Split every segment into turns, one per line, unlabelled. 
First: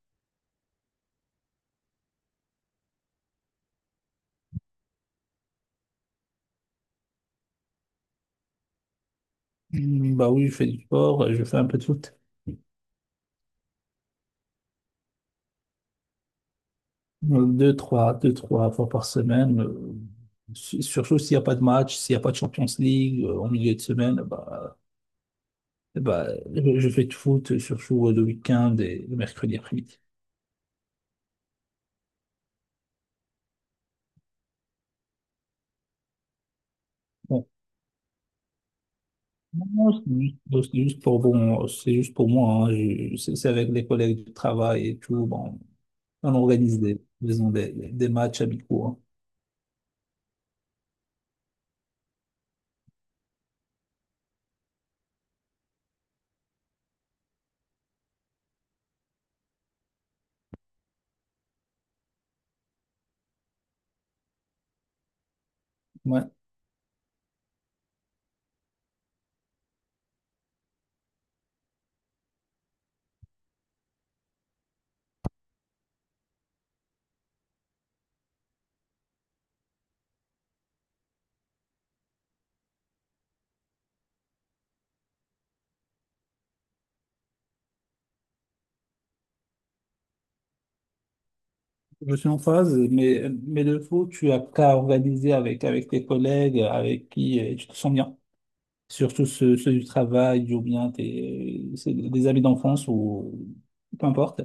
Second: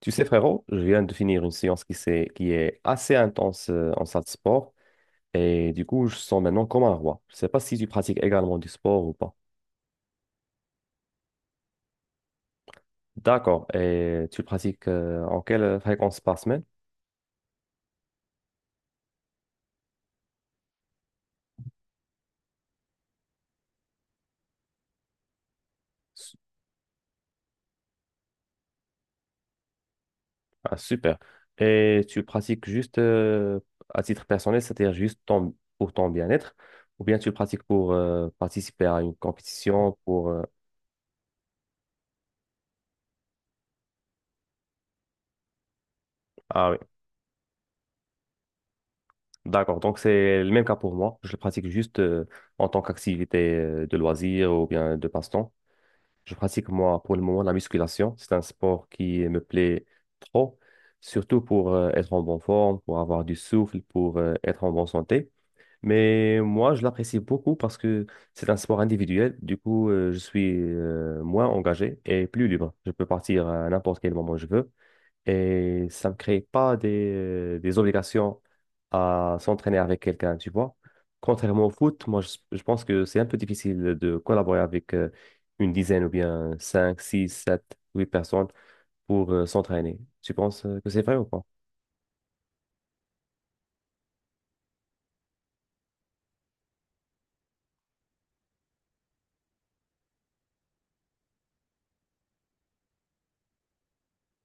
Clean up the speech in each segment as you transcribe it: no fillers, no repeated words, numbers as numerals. Tu sais, frérot, je viens de finir une séance qui est assez intense en salle de sport et du coup, je sens maintenant comme un roi. Je ne sais pas si tu pratiques également du sport ou pas.
Hmm. Bah oui, je fais du sport, je fais un peu de foot.
D'accord. Et tu pratiques en quelle fréquence par semaine?
Deux, trois, deux, trois fois par semaine. Surtout s'il n'y a pas de match, s'il n'y a pas de Champions League en milieu de semaine, eh bah,
Su-
je fais du foot, surtout le week-end et le mercredi après-midi.
Ah, super. Et tu pratiques juste à titre personnel, pour ton bien-être ou bien tu
Bon,
pratiques pour participer à une
non,
compétition
c'est juste pour moi, hein. C'est avec les collègues du travail et tout. Bon, on
ah oui.
organise des, disons, des matchs amicaux, hein.
D'accord, donc c'est le même cas pour moi. Je le pratique juste en tant qu'activité de loisir ou bien de passe-temps. Je pratique moi pour le moment la musculation. C'est un sport qui me plaît trop, surtout pour être en bonne forme, pour avoir du souffle, pour être en bonne santé.
Ouais,
Mais moi, je l'apprécie beaucoup parce que c'est un sport individuel. Du coup, je suis moins engagé et plus libre. Je peux partir à n'importe quel moment je veux et ça me crée pas des obligations à s'entraîner avec quelqu'un, tu vois. Contrairement au foot, moi, je pense que c'est un peu difficile de collaborer avec une dizaine ou bien 5 6 7 8 personnes pour s'entraîner. Tu penses que c'est vrai ou pas?
je suis en phase, mais le foot, tu as qu'à organiser avec tes collègues avec qui tu te sens bien. Surtout ceux du travail ou bien tes, c'est des amis d'enfance ou peu importe.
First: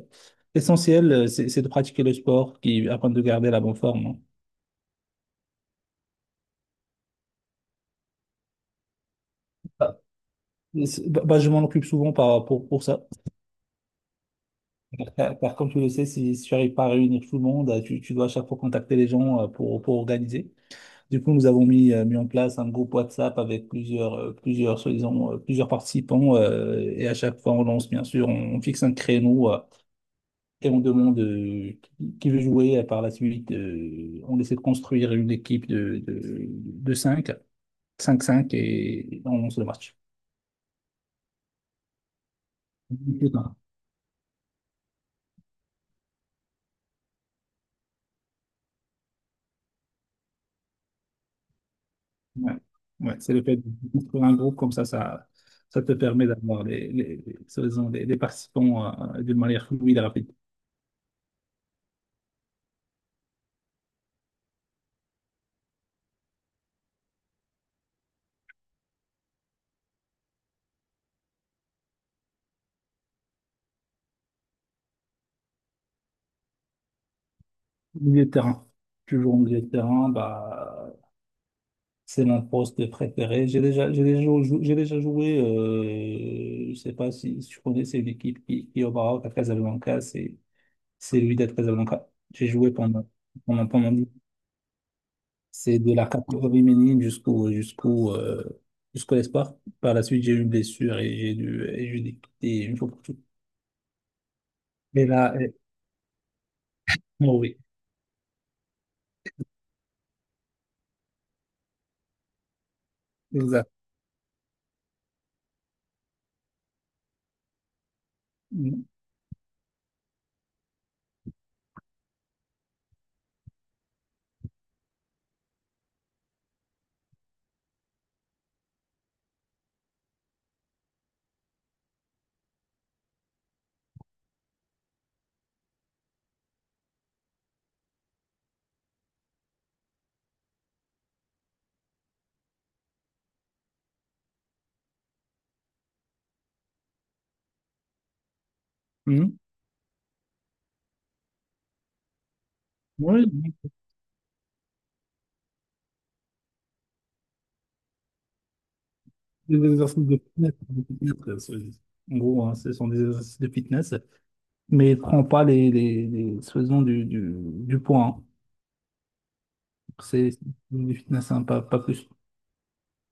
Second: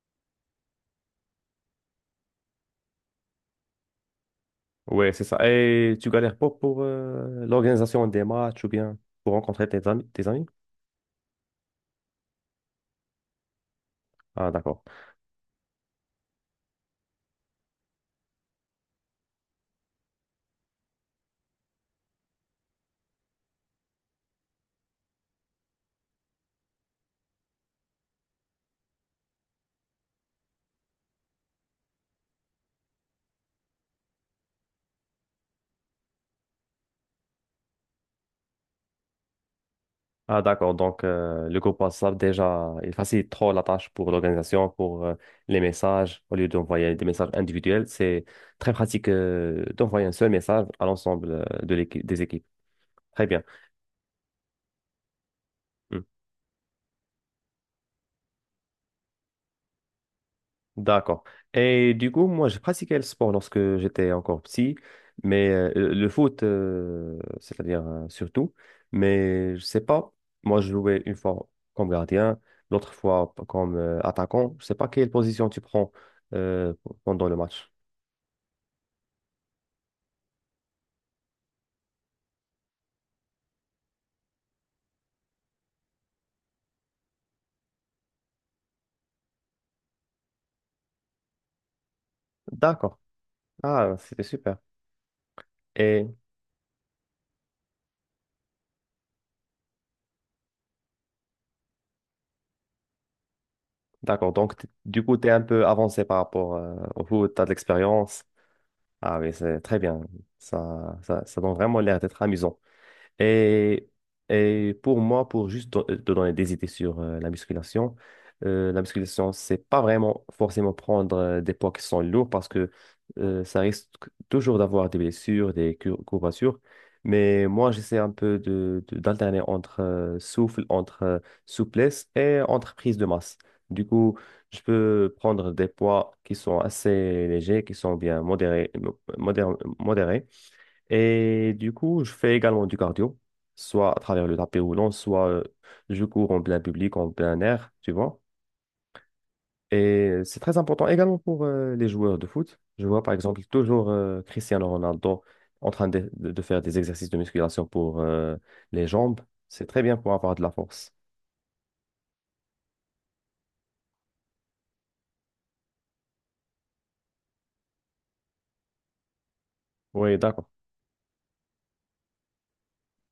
L'essentiel, c'est de pratiquer le sport qui, afin de garder la bonne forme, hein.
Ouais, c'est ça. Et tu galères pas pour l'organisation des matchs ou bien pour rencontrer tes
Bah,
amis, tes amis?
je m'en occupe souvent pour ça.
Ah, d'accord.
Car comme tu le sais, si tu n'arrives pas à réunir tout le monde, tu dois à chaque fois contacter les gens pour organiser. Du coup, nous avons mis en place un groupe WhatsApp avec plusieurs participants. Et à chaque fois, on lance, bien sûr, on fixe un créneau et on demande qui veut jouer. Et par la suite, on essaie de construire une équipe de cinq cinq et on lance le match.
Ah, d'accord. Donc, le groupe WhatsApp, déjà, il facilite trop la tâche pour l'organisation, pour les messages. Au lieu d'envoyer des messages individuels, c'est très pratique d'envoyer un seul message à l'ensemble de l'équipe, des équipes.
Ouais, ouais,
Très
c'est le
bien.
fait de construire un groupe comme ça, ça te permet d'avoir les participants d'une manière fluide et rapide.
D'accord. Et du coup, moi, j'ai pratiqué le sport lorsque j'étais encore petit, mais le foot, c'est-à-dire surtout, mais je sais pas, moi, je jouais une fois comme gardien, l'autre fois comme attaquant. Je sais pas quelle position tu prends pendant le match.
Milieu de terrain. Toujours au milieu de terrain, bah, c'est mon poste préféré. J'ai déjà joué, je sais pas si, si tu connais, c'est une équipe qui est au Maroc, à Casablanca, c'est l'UID de Casablanca. J'ai joué
D'accord.
pendant
Ah, c'était super.
c'est de la
Et
catégorie féminine jusqu'au espoir. Par la suite, j'ai eu une blessure et j'ai dû quitter une fois pour toutes.
d'accord, du
Mais
coup, tu es
là,
un peu avancé par rapport au foot,
bon,
tu as de
oui,
l'expérience. Ah oui, c'est très bien. Ça donne vraiment l'air d'être amusant.
exact.
Et, et pour moi, pour juste te donner des idées sur la musculation, euh, la
Mhm.
musculation, c'est pas vraiment forcément prendre des poids qui sont lourds parce que ça risque toujours d'avoir des blessures, courbatures. Mais moi, j'essaie un peu d'alterner entre souffle, entre souplesse et entre prise de masse. Du coup, je peux prendre des poids qui sont assez légers, qui sont bien modérés, modérés et du coup, je fais également du cardio, soit à travers le tapis roulant, soit je cours en plein public, en plein air, tu vois.
Mhm.
Et c'est très important également pour les joueurs de foot. Je vois par
Oui,
exemple toujours Cristiano Ronaldo en train de faire des exercices de musculation pour les jambes.
des
C'est très bien
exercices
pour
de
avoir de la
fitness.
force.
En gros, hein, ce sont des exercices de fitness, mais ne prends pas faisons du poids, hein.
Oui,
C'est
d'accord,
du fitness, hein, pas, pas plus,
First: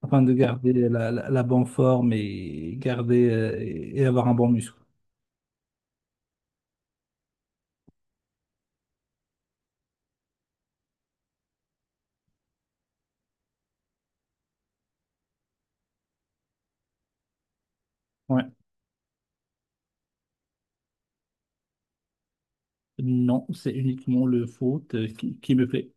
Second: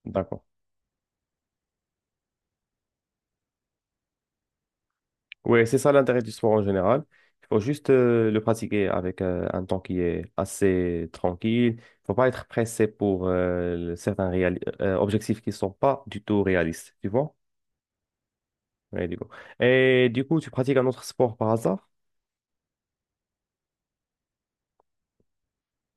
afin de
d'accord.
garder la bonne forme et garder et avoir un bon muscle.
Oui, c'est ça l'intérêt du sport en général. Il faut juste le pratiquer avec un temps qui est assez tranquille. Il ne faut pas être pressé pour certains objectifs qui ne sont pas du tout réalistes, tu vois?
Ouais.
Ouais, du coup. Et du coup, tu pratiques un autre sport par hasard?
Non, c'est uniquement le foot qui me plaît.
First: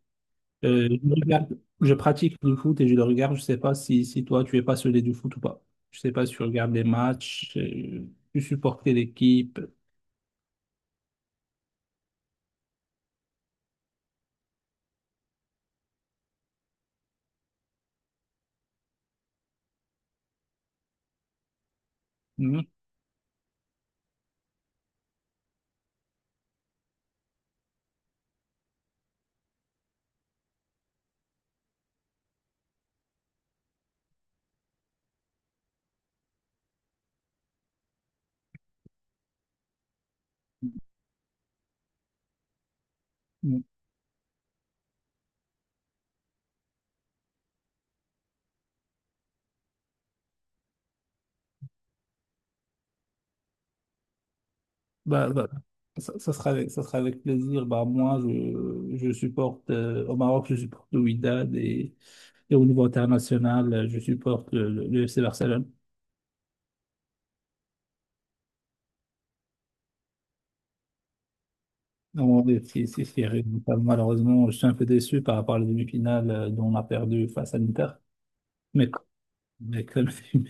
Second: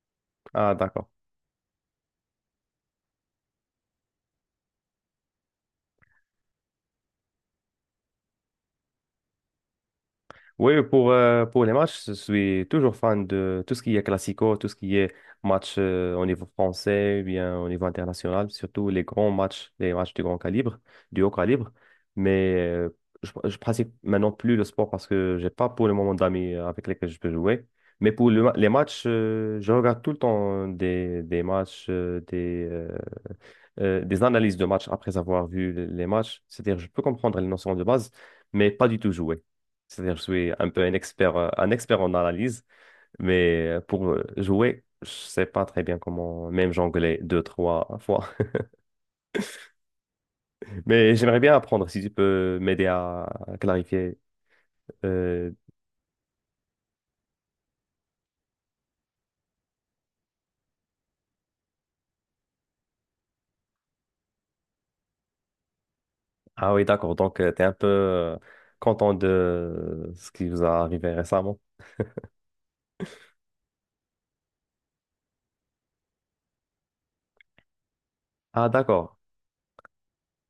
Ah, d'accord.
Je pratique le foot et je le regarde. Je sais pas si, si toi, tu es passionné du foot ou pas. Je sais pas si tu regardes les matchs, tu supportes quelle équipe.
Oui, pour les matchs, je suis toujours fan de tout ce qui est classico, tout ce qui est match au niveau français, ou bien au niveau international, surtout les grands matchs, les matchs de grand calibre, du haut calibre. Mais je pratique maintenant plus le sport parce que j'ai pas pour le moment d'amis avec lesquels je peux jouer. Mais pour les matchs, je regarde tout le temps des matchs, des analyses de matchs après avoir vu les matchs. C'est-à-dire, je peux comprendre les notions de base, mais pas du tout jouer. C'est-à-dire, je suis un peu un expert en analyse,
Mhm.
mais pour jouer, je sais pas très bien comment même jongler 2, 3 fois. Mais j'aimerais bien apprendre si tu peux m'aider à clarifier.
Bah, bah,
Euh,
Ça sera ça sera avec plaisir. Bah, je supporte au Maroc, je supporte le Wydad, et au niveau international, je supporte le FC Barcelone.
ah oui, d'accord. Donc, tu es un peu content de ce qui vous est arrivé récemment.
Non, mais c'est serré. Donc, malheureusement, je suis un peu déçu par rapport à la demi-finale dont on a perdu face à l'Inter.
Ah,
Mais,
d'accord.
quand même,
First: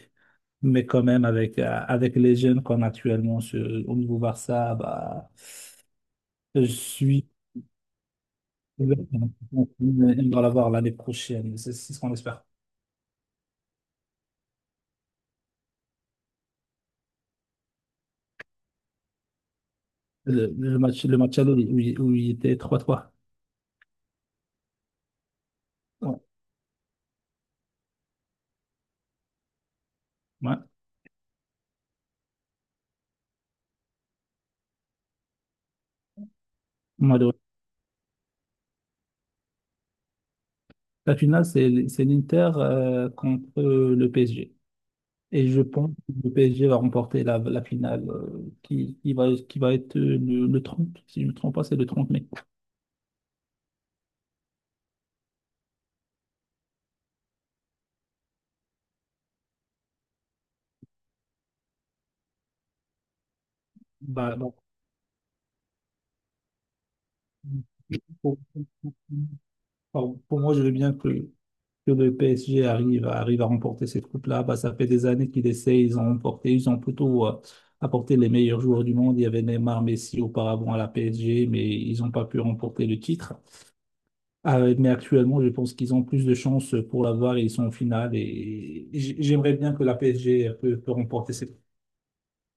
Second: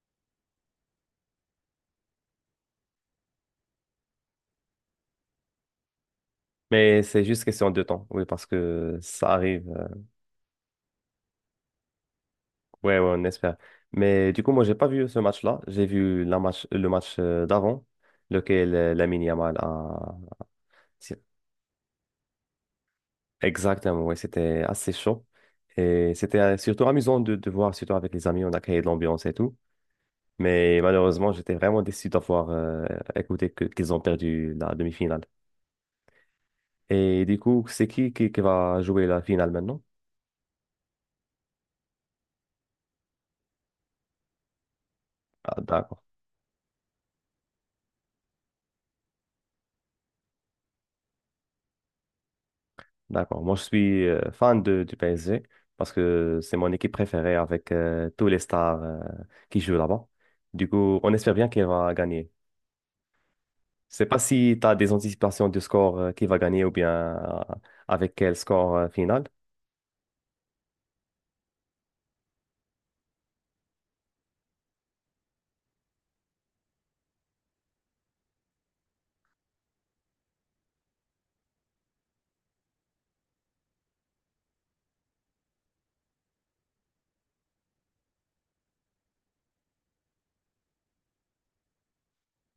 mais quand même, avec les jeunes qu'on a actuellement au niveau Barça, bah, je
Mais c'est
suis.
juste question de temps, oui, parce que ça
On
arrive.
va l'avoir l'année prochaine. C'est ce qu'on espère.
Ouais, ouais, on espère. Mais du coup, moi, j'ai pas vu ce match-là. J'ai vu la match, le match d'avant, lequel Lamine Yamal a...
Le
c'est-
match aller où il était 3-3.
Exactement, ouais, c'était assez chaud. Et
Ouais.
c'était surtout amusant de voir, surtout avec les amis, on a créé de l'ambiance et tout.
Ouais.
Mais malheureusement, j'étais vraiment déçu d'avoir écouté qu'ils ont perdu la demi-finale. Et
Malheureux.
du coup, c'est qui va jouer la finale maintenant?
La finale, c'est l'Inter contre le PSG. Et
Ah,
je pense
d'accord.
que le PSG va remporter la finale, qui va être le 30. Si je ne me trompe pas, c'est le 30 mai.
D'accord. Moi, je suis fan de, du PSG parce que c'est mon équipe préférée avec tous les stars qui jouent là-bas. Du coup, on espère bien qu'elle va gagner. Je sais pas
Bah, bah,
si tu as des anticipations du score qui va gagner ou bien euh, avec quel
pour,
score final.
pour moi, je veux bien que le PSG arrive à remporter cette coupe-là. Bah, ça fait des années qu'ils essaient, ils ont remporté, ils ont plutôt apporté les meilleurs joueurs du monde. Il y avait Neymar, Messi auparavant à la PSG, mais ils n'ont pas pu remporter le titre. Mais actuellement, je pense qu'ils ont plus de chances pour l'avoir et ils sont en finale. Et j'aimerais bien que la PSG peut remporter cette coupe.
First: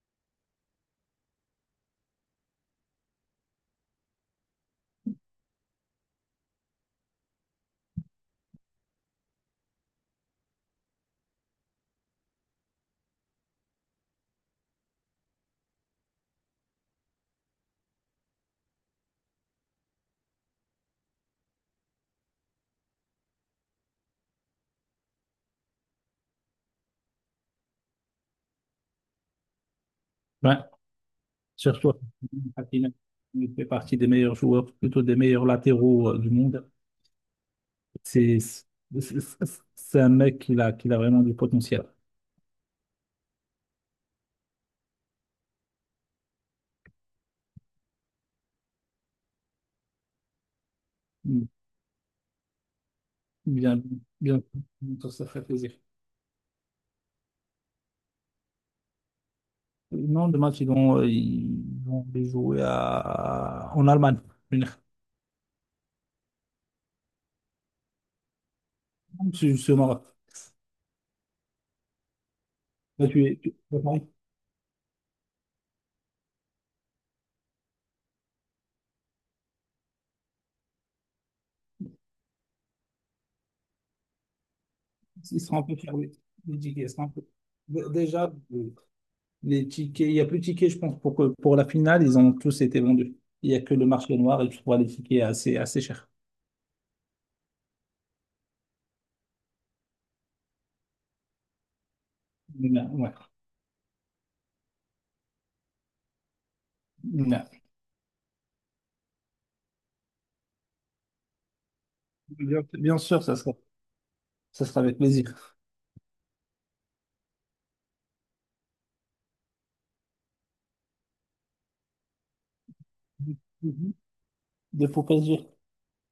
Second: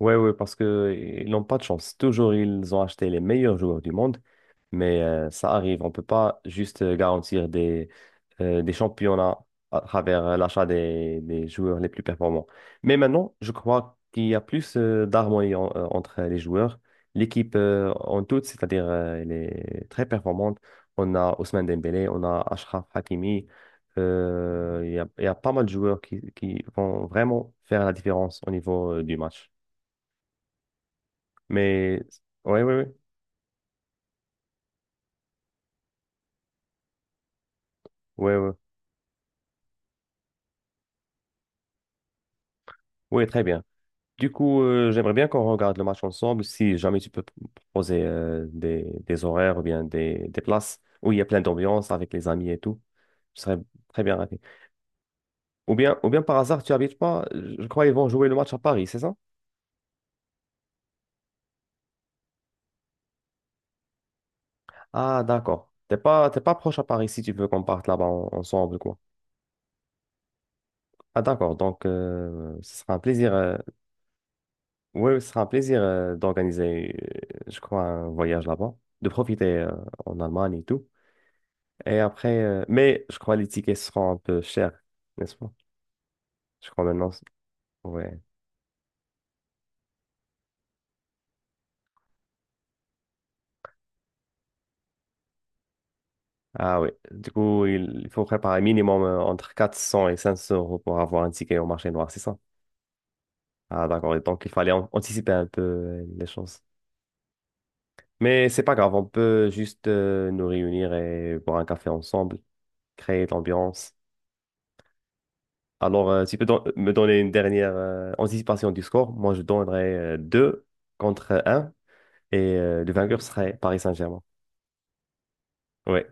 Ouais, ouais, parce que ils n'ont pas de chance. Toujours, ils ont acheté les meilleurs joueurs du monde, mais ça arrive. On ne peut pas juste garantir des championnats à travers l'achat des joueurs les plus performants. Mais maintenant, je crois qu'il y a plus d'harmonie entre les joueurs. L'équipe en toute, c'est-à-dire, elle est très performante. On a Ousmane Dembélé, on a Achraf Hakimi. Il y a pas mal de joueurs qui vont vraiment faire la différence au niveau du match.
Ouais, surtout
Mais ouais, ouais,
Hakimi,
ouais,
il fait partie des meilleurs joueurs, plutôt des meilleurs latéraux du monde.
ouais,
C'est
ouais,
c'est- c'est un mec qui a vraiment du potentiel.
Ouais, très bien. Du coup, j'aimerais bien qu'on regarde le match ensemble. Si jamais tu peux proposer des horaires ou bien des places où il y a plein
Mm.
d'ambiance avec les amis et tout, je serais
Bien,
très bien ravi.
Bien, ça fait plaisir.
Ou bien par hasard, tu habites pas? Je crois qu'ils vont jouer le match à Paris, c'est ça?
Non, le match, ils vont les jouer à, en Allemagne. En Allemagne.
Ah, d'accord. T'es pas proche à Paris si tu veux qu'on parte là-bas ensemble, quoi.
C'est au Maroc.
Ah, d'accord. Donc, ce sera un
Là, tu
plaisir.
es, tu-
Oui, ce sera un plaisir d'organiser, je crois, un voyage là-bas, de profiter en Allemagne et tout. Et après, mais je crois les tickets seront un peu chers, n'est-ce
Ils
pas?
seront un peu fermés, les
Je crois
tickets, seront un
maintenant,
peu
ouais.
déjà, les tickets, il n'y a plus de tickets, je pense, pour la finale, ils ont tous été vendus. Il n'y a que le marché noir et tu vois les tickets assez chers.
Ah oui, du coup, il faut préparer minimum entre 400 et 500 euros pour avoir un ticket au marché noir, c'est ça?
Bien, ouais.
Ah d'accord, et donc il fallait anticiper un peu les choses.
Bien,
Mais c'est pas grave, on peut juste nous réunir et boire un café ensemble,
Bien sûr,
créer de l'ambiance.
ça sera avec plaisir.
Alors, si tu peux me donner une dernière anticipation du score. Moi, je donnerais 2 contre un et le vainqueur serait Paris
Mhm.
Saint-Germain.
De pour PSG,
Oui,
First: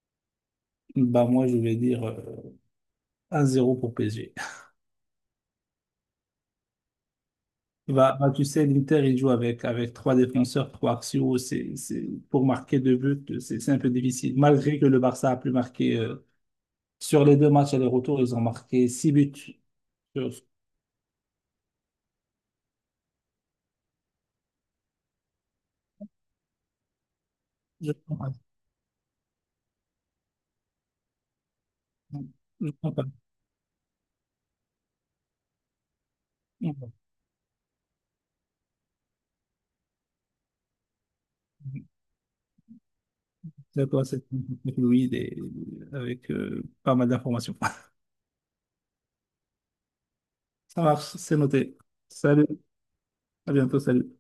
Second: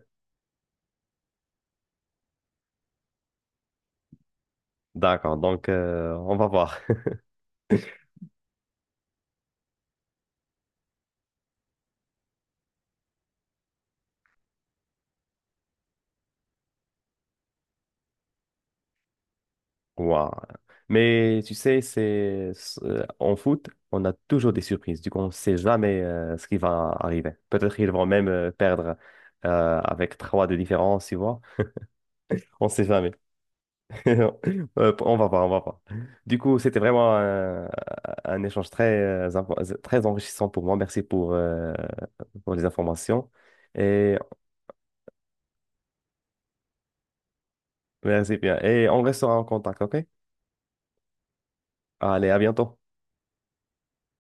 bah moi, je vais dire 1-0 pour PSG.
d'accord. Donc, on va voir.
Tu sais, l'Inter, il joue avec trois défenseurs, trois axiaux. Pour marquer 2 buts, c'est un peu difficile. Malgré que le Barça a plus marqué sur les deux matchs aller-retour, ils ont marqué 6 buts. Je
Waouh. Mais tu sais, en foot, on a toujours des surprises. Du coup, on ne sait jamais ce qui va arriver. Peut-être qu'ils
je
vont même
comprends pas.
perdre avec 3 de différence, tu vois. On
Je
ne sait
comprends pas.
jamais. Non. On va pas. Du coup, c'était vraiment un échange très, très enrichissant pour moi. Merci pour les informations.
D'accord,
Et
c'est avec Louis et avec pas mal d'informations.
merci bien. Et on restera en contact, OK?
Ça marche, c'est noté.
Allez, à
Salut,
bientôt.
à bientôt, salut.